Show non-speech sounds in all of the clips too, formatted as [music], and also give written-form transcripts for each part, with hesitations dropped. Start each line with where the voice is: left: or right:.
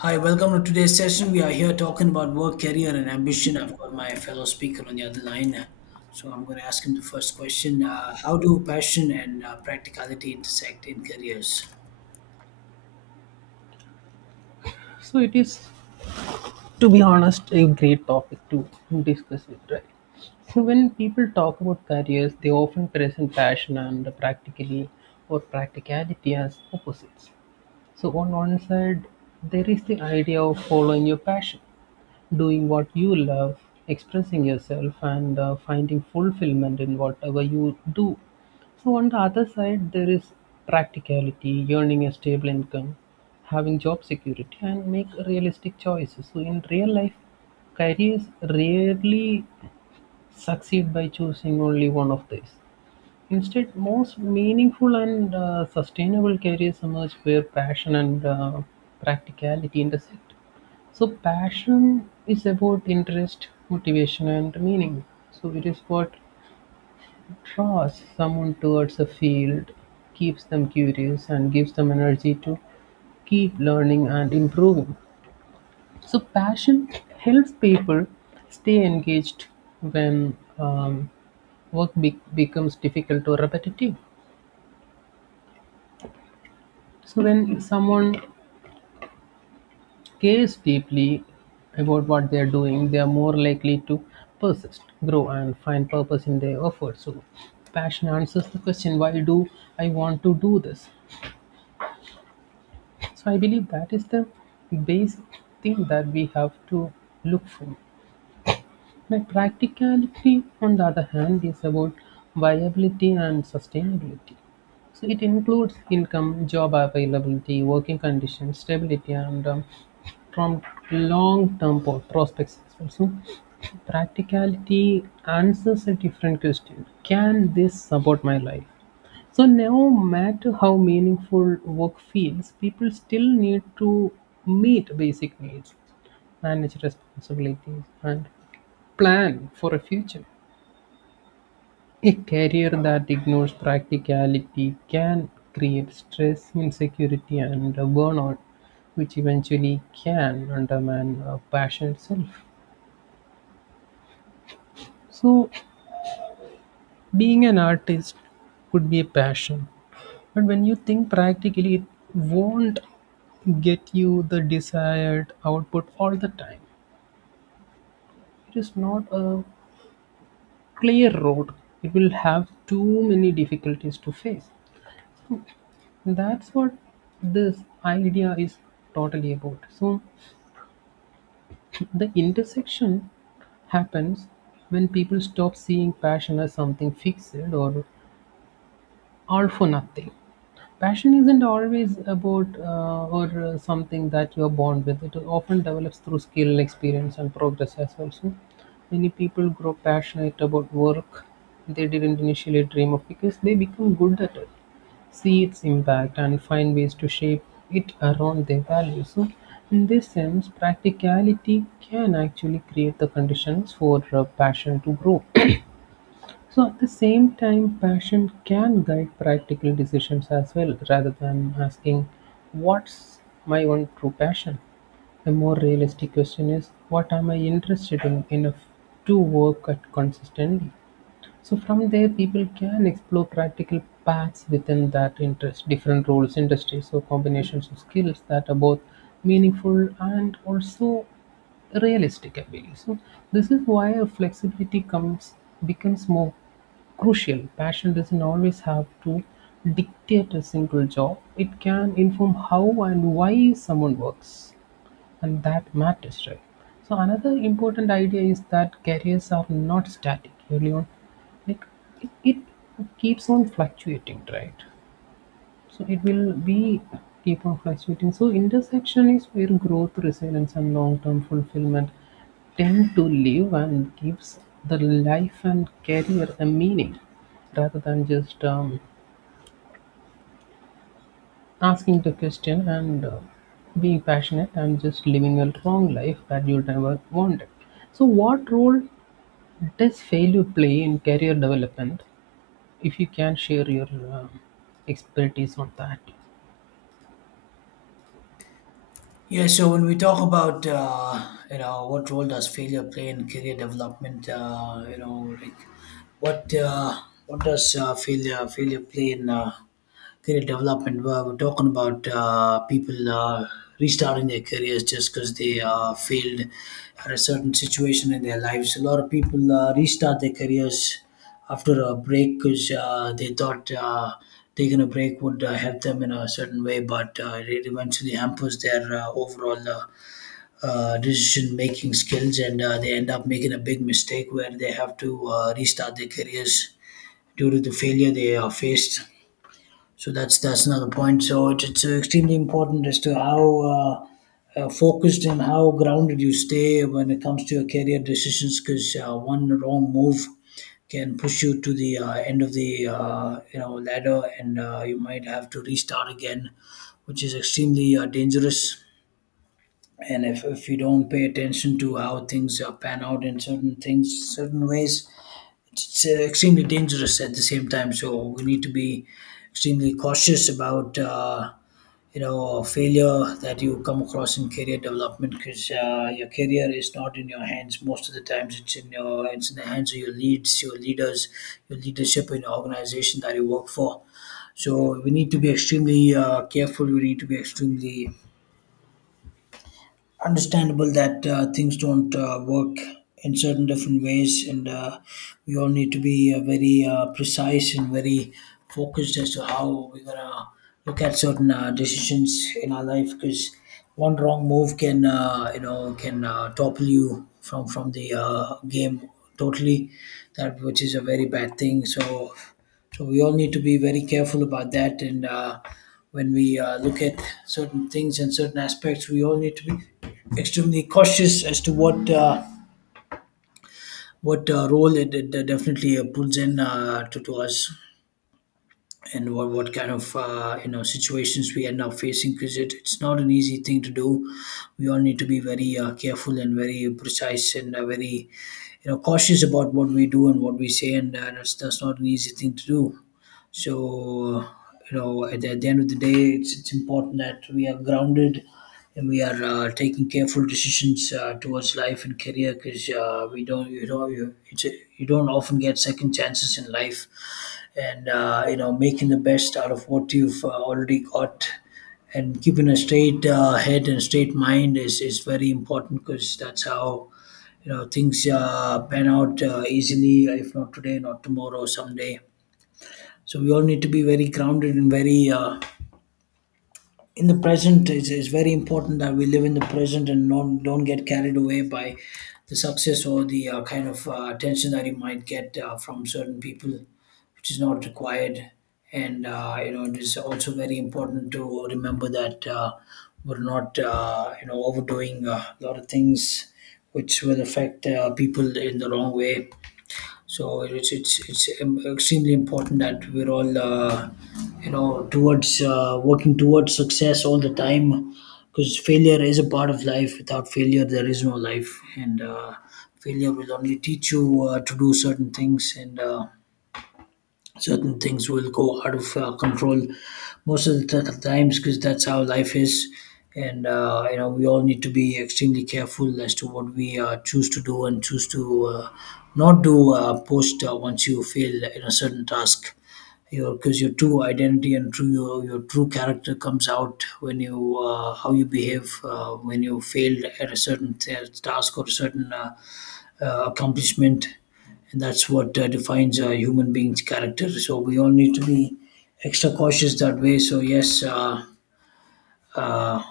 left: Hi, welcome to today's session. We are here talking about work, career, and ambition. I've got my fellow speaker on the other line, so I'm going to ask him the first question: How do passion and practicality intersect in careers?
right: So it is, to be honest, a great topic to discuss it, right? So when people talk about careers, they often present passion and practically or practicality as opposites. So on one side, there is the idea of following your passion, doing what you love, expressing yourself, and finding fulfillment in whatever you do. So, on the other side, there is practicality, earning a stable income, having job security, and make realistic choices. So, in real life, careers rarely succeed by choosing only one of these. Instead, most meaningful and sustainable careers emerge where passion and practicality intersect. So passion is about interest, motivation, and meaning. So it is what draws someone towards a field, keeps them curious, and gives them energy to keep learning and improving. So passion helps people stay engaged when becomes difficult or repetitive. So when someone cares deeply about what they are doing, they are more likely to persist, grow, and find purpose in their effort. So, passion answers the question, why do I want to do this? So, I believe that is the basic thing that we have to look for. My practicality, on the other hand, is about viability and sustainability. So it includes income, job availability, working conditions, stability, and from long-term prospects, perspective, practicality answers a different question: Can this support my life? So no matter how meaningful work feels, people still need to meet basic needs, manage responsibilities, and plan for a future. A career that ignores practicality can create stress, insecurity, and burnout, which eventually can undermine passion itself. So, being an artist could be a passion, but when you think practically, it won't get you the desired output all the time. It is not a clear road, it will have too many difficulties to face. That's what this idea is totally about. So, [laughs] the intersection happens when people stop seeing passion as something fixed or all for nothing. Passion isn't always about or something that you're born with. It often develops through skill, experience, and progress as well. So many people grow passionate about work they didn't initially dream of because they become good at it, see its impact, and find ways to shape it around their values. So in this sense, practicality can actually create the conditions for passion to grow. So at the same time, passion can guide practical decisions as well. Rather than asking, What's my one true passion? A more realistic question is, What am I interested in enough to work at consistently? So from there, people can explore practical paths within that interest, different roles, industries, or combinations of skills that are both meaningful and also realistic, I believe. So this is why a flexibility comes becomes more crucial. Passion doesn't always have to dictate a single job. It can inform how and why someone works, and that matters, right? So another important idea is that careers are not static, really. On, like, it keeps on fluctuating, right? So it will be keep on fluctuating. So intersection is where growth, resilience, and long-term fulfillment tend to live and gives the life and career a meaning, rather than just asking the question and being passionate and just living a long life that you never wanted. So, what role does failure play in career development? If you can share your expertise on that.
left: Yeah, so when we talk about what role does failure play in career development, what uh, what does failure play in career development. Well, we're talking about people restarting their careers just because they failed at a certain situation in their lives. A lot of people restart their careers after a break because they thought taking a break would help them in a certain way, but it eventually hampers their overall decision making skills and they end up making a big mistake where they have to restart their careers due to the failure they faced, so that's another point. So it's extremely important as to how focused and how grounded you stay when it comes to your career decisions, because one wrong move can push you to the end of the ladder, and you might have to restart again, which is extremely dangerous. And if you don't pay attention to how things pan out in certain things, certain ways, it's extremely dangerous at the same time. So we need to be extremely cautious about failure that you come across in career development because your career is not in your hands most of the times. It's in your it's in the hands of your leads, your leaders, your leadership in the organization that you work for. So we need to be extremely careful. We need to be extremely understandable that things don't work in certain different ways, and we all need to be very precise and very focused as to how we're gonna look at certain decisions in our life, because one wrong move can can topple you from the game totally, that which is a very bad thing, so so we all need to be very careful about that. And when we look at certain things and certain aspects we all need to be extremely cautious as to what role it definitely pulls in to us, and what kind of situations we end up facing, because it, it's not an easy thing to do. We all need to be very careful and very precise and very cautious about what we do and what we say, and that's not an easy thing to do. So, you know, at the end of the day, it's important that we are grounded and we are taking careful decisions towards life and career, because we don't, you know, you don't often get second chances in life. And, you know, making the best out of what you've already got and keeping a straight head and straight mind is very important because that's how things pan out easily, if not today not tomorrow someday. So we all need to be very grounded and very in the present. It's very important that we live in the present and not don't get carried away by the success or the kind of attention that you might get from certain people, which is not required. And you know, it is also very important to remember that we're not overdoing a lot of things which will affect people in the wrong way. So it's extremely important that we're all towards working towards success all the time, because failure is a part of life. Without failure, there is no life, and failure will only teach you to do certain things. And certain things will go out of control most of the times, because that's how life is. And you know we all need to be extremely careful as to what we choose to do and choose to not do post once you fail in a certain task your because your true identity and your true character comes out when you how you behave when you fail at a certain task or a certain accomplishment, and that's what defines a human being's character. So we all need to be extra cautious that way. So yes, uh,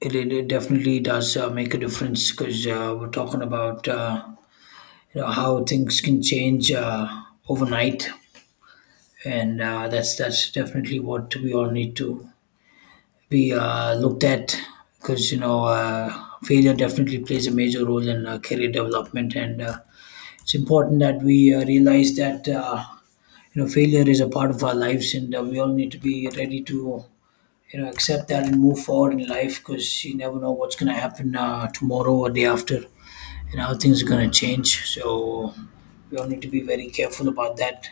left: it definitely does make a difference, because we're talking about how things can change overnight, and that's definitely what we all need to be looked at, because failure definitely plays a major role in career development, and it's important that we realize that failure is a part of our lives, and we all need to be ready to accept that and move forward in life, because you never know what's going to happen tomorrow or day after, and how things are going to change. So we all need to be very careful about that.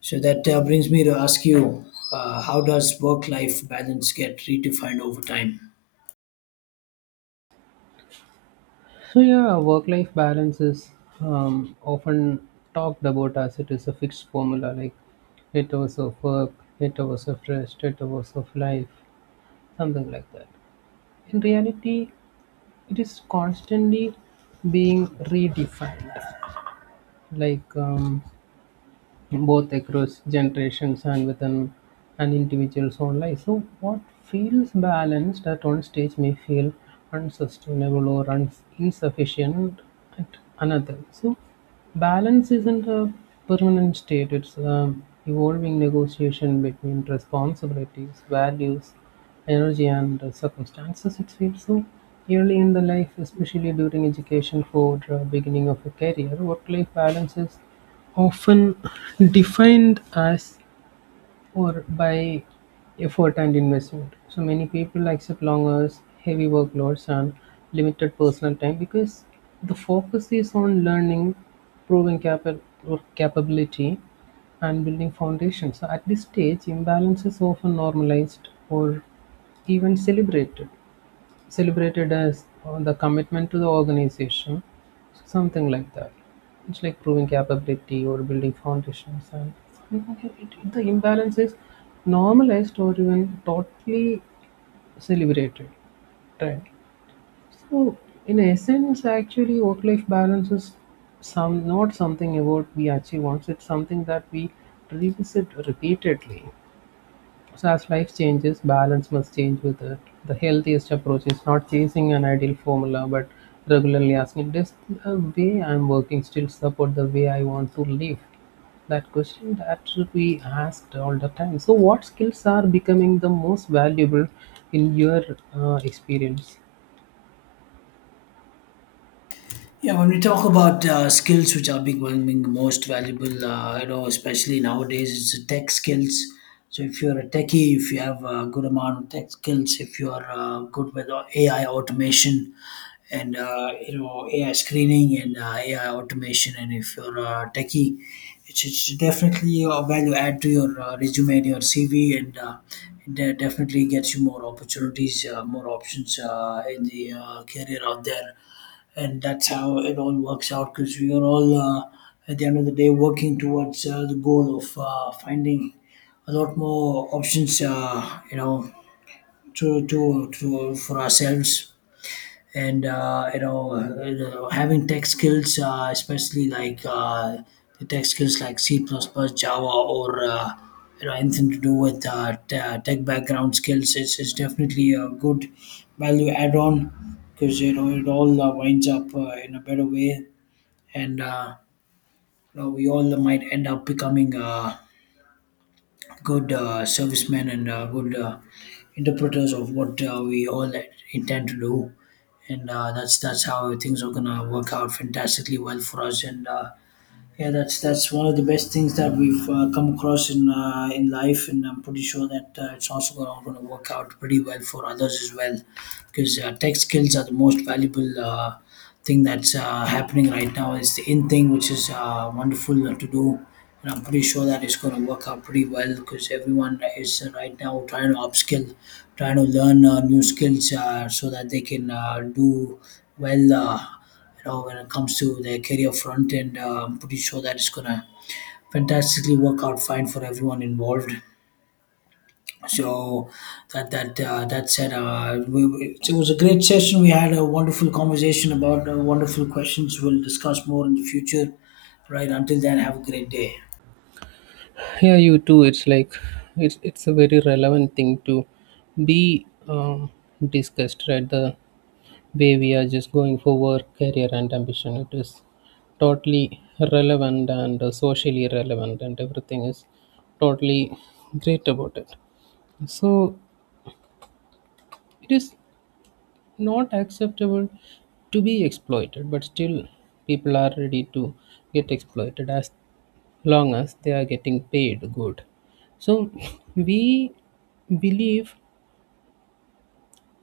left: So that brings me to ask you how does work life balance get redefined over time?
right: So, yeah, work life balance is often talked about as it is a fixed formula like 8 hours of work, 8 hours of rest, 8 hours of life, something like that. In reality, it is constantly being redefined, like both across generations and within an individual's own life. So, what feels balanced at one stage may feel unsustainable or un- insufficient at another. So, balance isn't a permanent state, it's an evolving negotiation between responsibilities, values, energy, and circumstances. It feels so early in the life, especially during education for beginning of a career, work life balance is often defined as or by effort and investment. So many people accept long hours, heavy workloads, and limited personal time because the focus is on learning, proving capa- or capability, and building foundations. So at this stage, imbalance is often normalized or even celebrated as the commitment to the organization, something like that. It's like proving capability or building foundations. And the imbalance is normalized or even totally celebrated, right? So in essence, actually, work life balance is some not something about we achieve once, it's something that we revisit repeatedly. So as life changes, balance must change with it. The healthiest approach is not chasing an ideal formula, but regularly asking, does the way I'm working still support the way I want to live? That question that should be asked all the time. So what skills are becoming the most valuable in your experience?
left: Yeah, when we talk about skills which are becoming most valuable, you know, especially nowadays, it's the tech skills. So if you're a techie, if you have a good amount of tech skills, if you are good with AI automation, and AI screening and AI automation, and if you're a techie, it's definitely a value add to your resume and your CV, and it definitely gets you more opportunities, more options in the career out there, and that's how it all works out, because we are all at the end of the day working towards the goal of finding a lot more options, to, for ourselves. And having tech skills especially like the tech skills like c++ java, or anything to do with tech background skills is definitely a good value add-on, because you know it all winds up in a better way. And you know, we all might end up becoming good servicemen and good interpreters of what we all intend to do, and that's how things are gonna work out fantastically well for us. And yeah, that's one of the best things that we've come across in life, and I'm pretty sure that it's also gonna work out pretty well for others as well, because tech skills are the most valuable thing that's happening right now. It's the in thing, which is wonderful to do. And I'm pretty sure that it's going to work out pretty well because everyone is right now trying to upskill, trying to learn new skills so that they can do well, when it comes to their career front, and I'm pretty sure that it's going to fantastically work out fine for everyone involved. So that said, it was a great session. We had a wonderful conversation about wonderful questions. We'll discuss more in the future. Right. Until then, have a great day.
right: Yeah, you too. It's like it's a very relevant thing to be discussed, right? The way we are just going for work, career, and ambition. It is totally relevant and socially relevant, and everything is totally great about it. So, it is not acceptable to be exploited, but still, people are ready to get exploited as long as they are getting paid good. So, we believe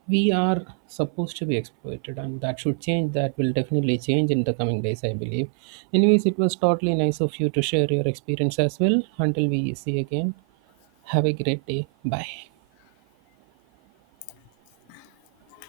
right: we are supposed to be exploited, and that should change. That will definitely change in the coming days, I believe. Anyways, it was totally nice of you to share your experience as well. Until we see again, have a great day. Bye.